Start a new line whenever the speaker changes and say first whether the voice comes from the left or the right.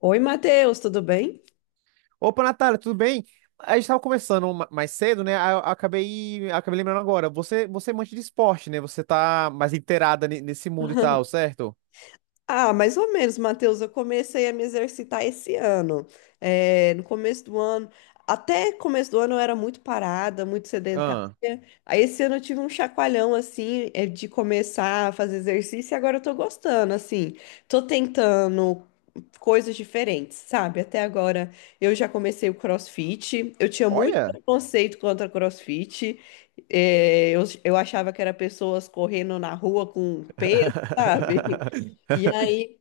left: Oi, Matheus, tudo bem?
right: Opa, Natália, tudo bem? A gente estava conversando mais cedo, né? Aí eu acabei lembrando agora. Você é amante de esporte, né? Você tá mais inteirada nesse mundo e tal, certo?
left: Ah, mais ou menos, Matheus. Eu comecei a me exercitar esse ano. É, no começo do ano, até começo do ano eu era muito parada, muito sedentária.
right: Ah,
left: Aí esse ano eu tive um chacoalhão assim, é, de começar a fazer exercício e agora eu tô gostando, assim. Tô tentando coisas diferentes, sabe? Até agora eu já comecei o CrossFit, eu tinha muito
right: olha.
left: preconceito contra CrossFit, eu achava que era pessoas correndo na rua com peso, sabe? E aí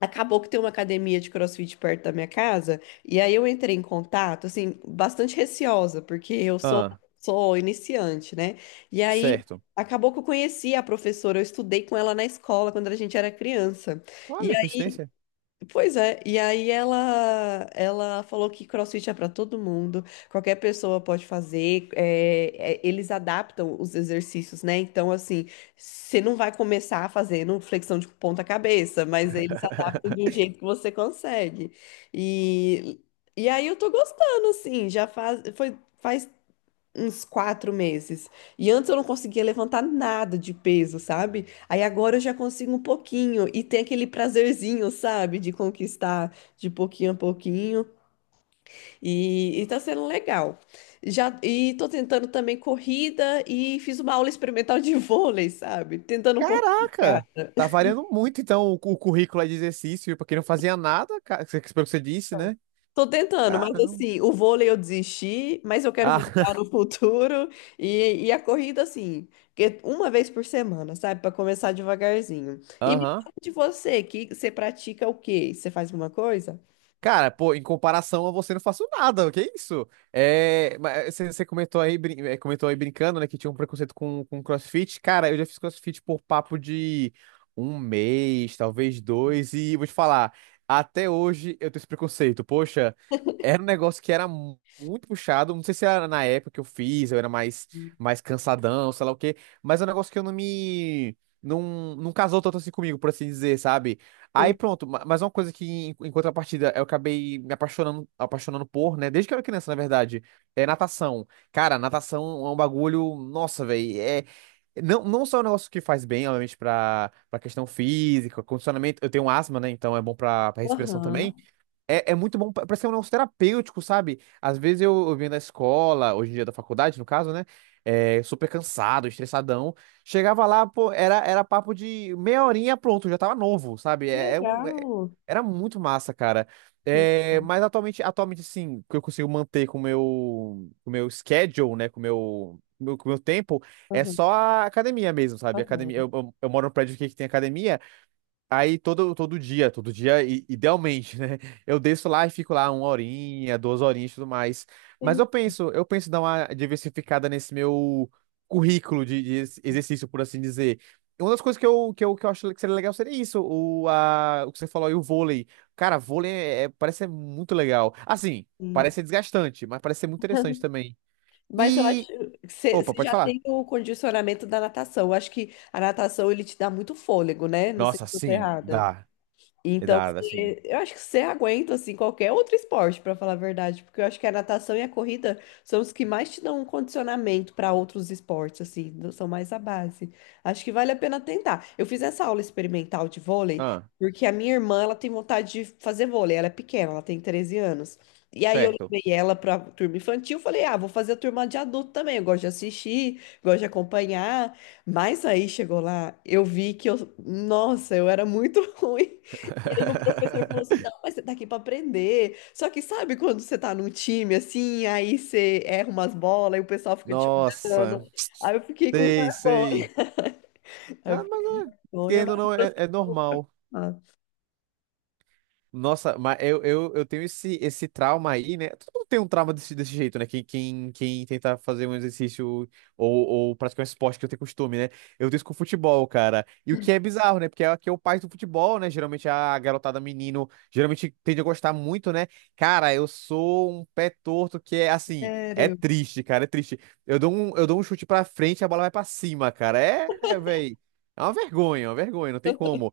left: acabou que tem uma academia de CrossFit perto da minha casa, e aí eu entrei em contato, assim, bastante receosa, porque eu sou,
right: Ah,
left: sou iniciante, né? E aí.
right: certo.
left: Acabou que eu conheci a professora, eu estudei com ela na escola quando a gente era criança.
right: Olha, coincidência.
left: Pois é, e aí ela falou que CrossFit é para todo mundo, qualquer pessoa pode fazer, eles adaptam os exercícios, né? Então, assim, você não vai começar fazendo flexão de ponta cabeça, mas eles adaptam de um jeito que você consegue. E, e aí eu tô gostando, assim, faz uns 4 meses. E antes eu não conseguia levantar nada de peso, sabe? Aí agora eu já consigo um pouquinho e tem aquele prazerzinho, sabe? De conquistar de pouquinho a pouquinho. E tá sendo legal. Já, e tô tentando também corrida e fiz uma aula experimental de vôlei, sabe? Tentando um pouco de
right: Caraca!
left: cada.
right: Tá variando muito, então, o currículo aí de exercício. Pra quem não fazia nada, cara, pelo que você disse, né?
left: Tô tentando, mas
right: Caramba.
left: assim, o vôlei eu desisti, mas eu quero
right: Ah,
left: voltar no futuro e a corrida, assim, que uma vez por semana, sabe? Pra começar devagarzinho. E me
right: aham.
left: fala de você, que você pratica o quê? Você faz alguma coisa?
right: Cara, pô, em comparação a você, não faço nada, que isso? É, mas você comentou aí, comentou aí brincando, né, que tinha um preconceito com CrossFit. Cara, eu já fiz CrossFit por papo de um mês, talvez dois, e vou te falar, até hoje eu tenho esse preconceito. Poxa, era um negócio que era muito puxado, não sei se era na época que eu fiz, eu era mais cansadão, sei lá o quê, mas é um negócio que eu não me, não, não casou tanto assim comigo, por assim dizer, sabe? Aí
left: Sim.
right: pronto, mas uma coisa que em contrapartida eu acabei me apaixonando por, né? Desde que eu era criança, na verdade, é natação. Cara, natação é um bagulho, nossa, velho, é não só é um negócio que faz bem, obviamente, pra para questão física, condicionamento. Eu tenho asma, né? Então é bom pra para respiração também.
left: Aham.
right: É muito bom, parece que é um negócio terapêutico, sabe? Às vezes eu venho da escola, hoje em dia da faculdade, no caso, né? É, super cansado, estressadão. Chegava lá, pô, era papo de meia horinha, pronto, já tava novo, sabe?
left: Que legal.
right: Era muito massa, cara.
left: Que
right: É,
left: legal.
right: mas atualmente, sim, que eu consigo manter com o meu schedule, né? Com o meu, com o meu, com o meu tempo, é
left: Aham.
right: só a academia mesmo, sabe? Academia,
left: Aham.
right: eu moro num prédio aqui que tem academia. Aí todo dia, idealmente, né? Eu desço lá e fico lá uma horinha, duas horinhas e tudo mais. Mas
left: Entendi.
right: eu penso em dar uma diversificada nesse meu currículo de exercício, por assim dizer. E uma das coisas que eu acho que seria legal seria isso, o que você falou aí, o vôlei. Cara, vôlei parece ser muito legal. Assim, parece ser desgastante, mas parece ser muito interessante também.
left: Mas eu acho
right: E.
left: que você
right: Opa,
left: você
right: pode
left: já
right: falar.
left: tem o condicionamento da natação. Eu acho que a natação ele te dá muito fôlego, né? Não sei
right: Nossa,
left: se eu tô
right: sim,
left: errada.
right: dá.
left: Então,
right: Dá, dá sim.
left: você- eu acho que você aguenta assim qualquer outro esporte, para falar a verdade, porque eu acho que a natação e a corrida são os que mais te dão um condicionamento para outros esportes, assim, do- são mais a base. Acho que vale a pena tentar. Eu fiz essa aula experimental de vôlei,
right: Ah,
left: porque a minha irmã, ela tem vontade de fazer vôlei, ela é pequena, ela tem 13 anos. E aí eu
right: certo.
left: levei ela para turma infantil, falei: "Ah, vou fazer a turma de adulto também, eu gosto de assistir, gosto de acompanhar". Mas aí chegou lá, eu vi que eu, nossa, eu era muito ruim. E aí o professor falou assim, não, mas você tá aqui pra aprender. Só que sabe quando você tá num time assim, aí você erra umas bolas e o pessoal fica te olhando.
right: Nossa,
left: Aí eu fiquei com
right: sei, sei.
left: vergonha. Aí eu
right: Ah,
left: fiquei com
right: mas é,
left: vergonha,
right: querendo ou
left: mas
right: não, é normal.
left: ah,
right: Nossa, mas eu tenho esse trauma aí, né? Todo mundo tem um trauma desse jeito, né? Quem tenta fazer um exercício ou praticar um esporte que eu tenho costume, né? Eu tenho isso com o futebol, cara. E o que é bizarro, né? Porque aqui é o pai do futebol, né? Geralmente a garotada menino, geralmente tende a gostar muito, né? Cara, eu sou um pé torto que é assim, é
left: sério.
right: triste, cara, é triste. Eu dou um chute pra frente e a bola vai pra cima, cara. É, velho. É uma vergonha, não tem como.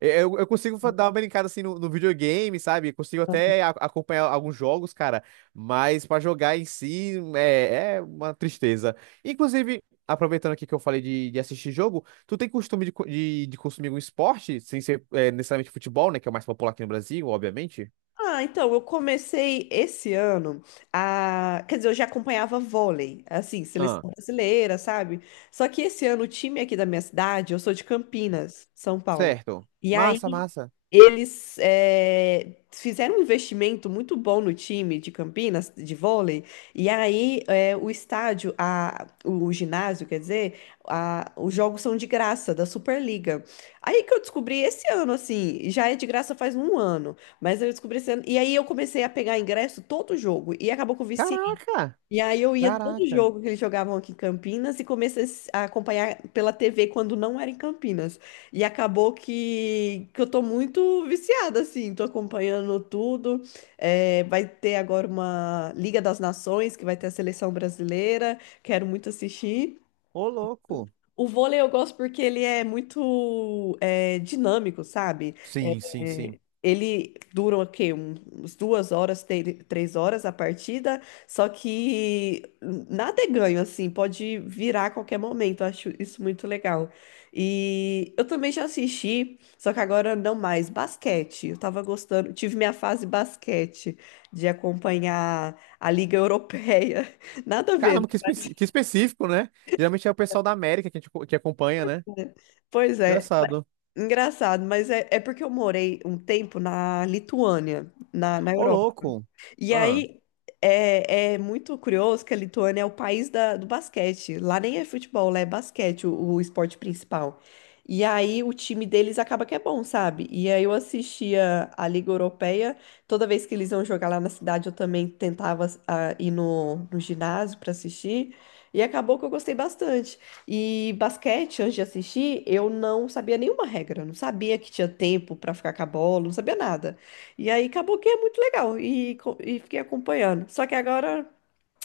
right: É, eu consigo dar uma brincada assim no videogame, sabe? Consigo até acompanhar alguns jogos, cara, mas pra jogar em si é uma tristeza. Inclusive, aproveitando aqui que eu falei de assistir jogo, tu tem costume de consumir algum esporte, sem ser necessariamente futebol, né? Que é o mais popular aqui no Brasil, obviamente.
left: Ah, então, eu comecei esse ano a. Quer dizer, eu já acompanhava vôlei, assim, seleção
right: Ah,
left: brasileira, sabe? Só que esse ano o time aqui da minha cidade, eu sou de Campinas, São Paulo.
right: certo.
left: E
right: Massa,
left: aí
right: massa.
left: eles fizeram um investimento muito bom no time de Campinas, de vôlei. E aí o estádio, a, o ginásio, quer dizer, a- os jogos são de graça, da Superliga. Aí que eu descobri esse ano, assim, já é de graça faz um ano. Mas eu descobri esse ano. E aí eu comecei a pegar ingresso todo jogo. E acabou que eu viciei.
right: Caraca!
left: E aí eu ia todo
right: Caraca!
left: jogo que eles jogavam aqui em Campinas e comecei a s- a acompanhar pela TV quando não era em Campinas. E acabou que eu tô muito viciada, assim. Tô acompanhando tudo. É, vai ter agora uma Liga das Nações, que vai ter a seleção brasileira. Quero muito assistir.
right: Ô, louco!
left: O vôlei eu gosto porque ele é muito é, dinâmico, sabe?
right: Sim, sim, sim.
left: Ele dura o quê? Um- Uns duas horas, te- três horas a partida, só que nada é ganho, assim, pode virar a qualquer momento, eu acho isso muito legal. E eu também já assisti, só que agora não mais, basquete. Eu tava gostando, tive minha fase basquete, de acompanhar a Liga Europeia, nada a ver,
right: Caramba, que específico, né? Geralmente é o pessoal da América que, a gente co- que acompanha, né?
left: né? Pois é, mas-
right: Engraçado.
left: engraçado, mas é porque eu morei um tempo na Lituânia, na
right: Ô,
left: Europa.
right: louco.
left: E
right: Ah.
left: aí é, é muito curioso que a Lituânia é o país da- do basquete. Lá nem é futebol, lá é basquete, o esporte principal. E aí o time deles acaba que é bom, sabe? E aí eu assistia a Liga Europeia. Toda vez que eles iam jogar lá na cidade, eu também tentava ah, ir no ginásio para assistir. E acabou que eu gostei bastante. E basquete, antes de assistir, eu não sabia nenhuma regra, não sabia que tinha tempo para ficar com a bola, não sabia nada. E aí acabou que é muito legal e fiquei acompanhando. Só que agora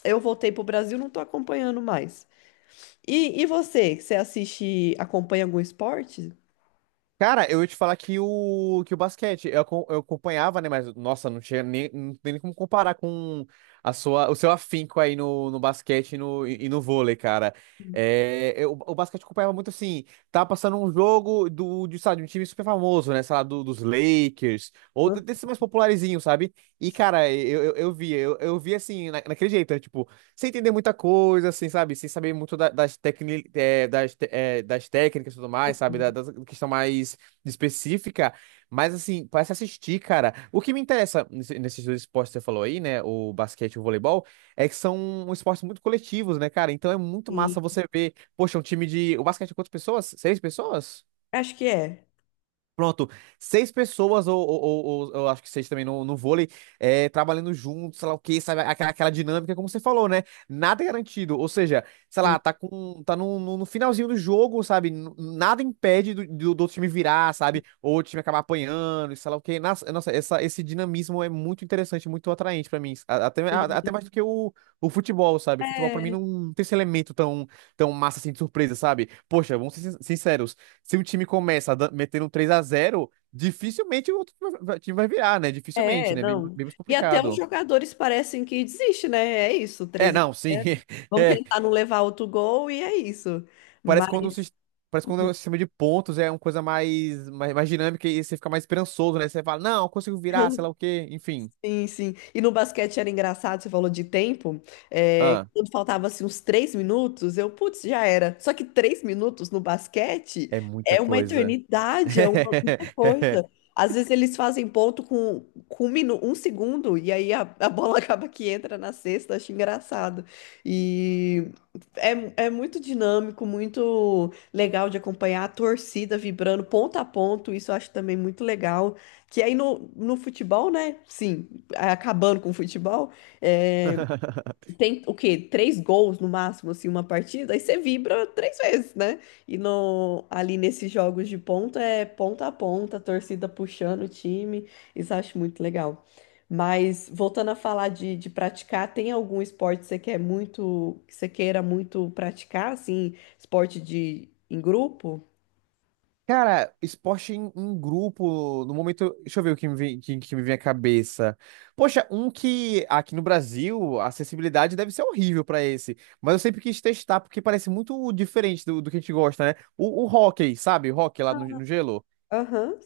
left: eu voltei pro Brasil, não tô acompanhando mais. E você, você assiste, acompanha algum esporte?
right: Cara, eu ia te falar que o basquete, eu acompanhava, né? Mas, nossa, não tinha nem, não tem nem como comparar com o seu afinco aí no basquete e e no vôlei, cara. É, o basquete eu acompanhava muito assim, tava passando um jogo sabe, de um time super famoso, né? Sei lá, dos Lakers, ou
left: Ah,
right: desse mais popularzinho, sabe? E, cara, eu via assim, naquele jeito, né? Tipo, sem entender muita coisa, assim, sabe? Sem saber muito da- das, tecni, eh, das, te- eh, das técnicas e tudo mais, sabe? Da questão mais específica. Mas, assim, parece assistir, cara. O que me interessa nesses dois esportes que você falou aí, né? O basquete e o voleibol, é que são esportes muito coletivos, né, cara? Então é muito massa
left: sim.
right: você ver, poxa, um time de. O basquete é quantas pessoas? Seis pessoas?
left: Acho que é.
right: Pronto, seis pessoas, ou eu acho que seis também no vôlei, é, trabalhando juntos, sei lá o que, sabe? Aquela dinâmica, como você falou, né? Nada é garantido. Ou seja, sei
left: Sim.
right: lá, tá no finalzinho do jogo, sabe? Nada impede do outro time virar, sabe? Ou o time acabar apanhando, e sei lá o que. Nossa, nossa, esse dinamismo é muito interessante, muito atraente pra mim. Até
left: Sim.
right: mais do que o futebol, sabe? O futebol pra mim
left: É,
right: não tem esse elemento tão, tão massa assim de surpresa, sabe? Poxa, vamos ser sinceros se um time começa metendo um 3x0, dificilmente o outro time vai virar, né? Dificilmente, né? Bem,
left: não.
right: bem mais
left: E até os
right: complicado.
left: jogadores parecem que desistem, né? É isso,
right: É,
left: três a
right: não, sim.
left: 0. Vamos
right: É,
left: tentar não levar outro gol e é isso.
right: parece
left: Mas
right: quando o, sis- parece quando o sistema de pontos é uma coisa mais dinâmica e você fica mais esperançoso, né? Você fala, não, eu consigo virar, sei lá o quê, enfim.
left: Sim, sim. E no basquete era engraçado, você falou de tempo. É,
right: Ah,
left: quando faltava assim, uns três minutos, eu, putz, já era. Só que três minutos no basquete
right: é muita
left: é uma
right: coisa.
left: eternidade, é uma muita coisa. Às vezes eles fazem ponto com um, minu- um segundo, e aí a bola acaba que entra na cesta, acho engraçado. E é, é muito dinâmico, muito legal de acompanhar a torcida vibrando ponto a ponto, isso eu acho também muito legal. Que aí no, no futebol, né? Sim acabando com o futebol, é, tem o quê? Três gols no máximo, assim, uma partida, aí você vibra três vezes, né? E no, ali nesses jogos de ponta é ponta a ponta, a torcida puxando o time, isso eu acho muito legal. Mas voltando a falar de praticar, tem algum esporte que você quer muito, que você queira muito praticar, assim, esporte de em grupo?
right: Cara, esporte em grupo, no momento, deixa eu ver o que me vem, que me vem à cabeça. Poxa, um que aqui no Brasil, a acessibilidade deve ser horrível pra esse, mas eu sempre quis testar porque parece muito diferente do que a gente gosta, né? O hóquei, sabe? O hóquei lá no gelo.
left: Aham.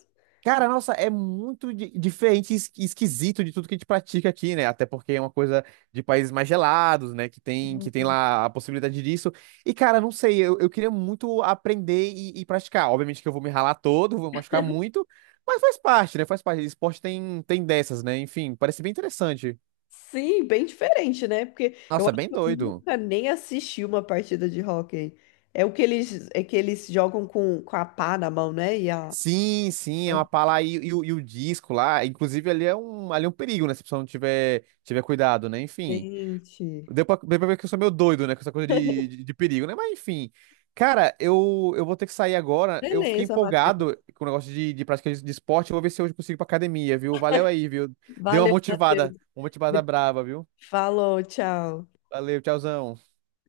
right: Cara, nossa, é muito diferente e esquisito de tudo que a gente pratica aqui, né? Até porque é uma coisa de países mais gelados, né? Que tem lá a possibilidade disso. E, cara, não sei, eu queria muito aprender e praticar. Obviamente que eu vou me ralar todo, vou machucar muito, mas faz parte, né? Faz parte. Esporte tem dessas, né? Enfim, parece bem interessante.
left: Sim, bem diferente, né? Porque eu
right: Nossa,
left: acho
right: bem
left: que eu
right: doido.
left: nunca nem assisti uma partida de hóquei. É o que eles, é que eles jogam com a pá na mão, né? E a...
right: Sim, sim, é uma pala aí e o disco lá. Inclusive, ali é um perigo, né? Se a pessoa não tiver cuidado, né? Enfim.
left: Gente.
right: Deu pra ver que eu sou meio doido, né? Com essa coisa de perigo, né? Mas enfim. Cara, eu vou ter que sair agora. Eu fiquei
left: Beleza, Matheus.
right: empolgado com o negócio de prática de esporte. Eu vou ver se hoje eu consigo ir pra academia, viu? Valeu aí, viu? Deu
left: Valeu, Matheus.
right: uma motivada brava, viu?
left: Falou, tchau.
right: Valeu, tchauzão.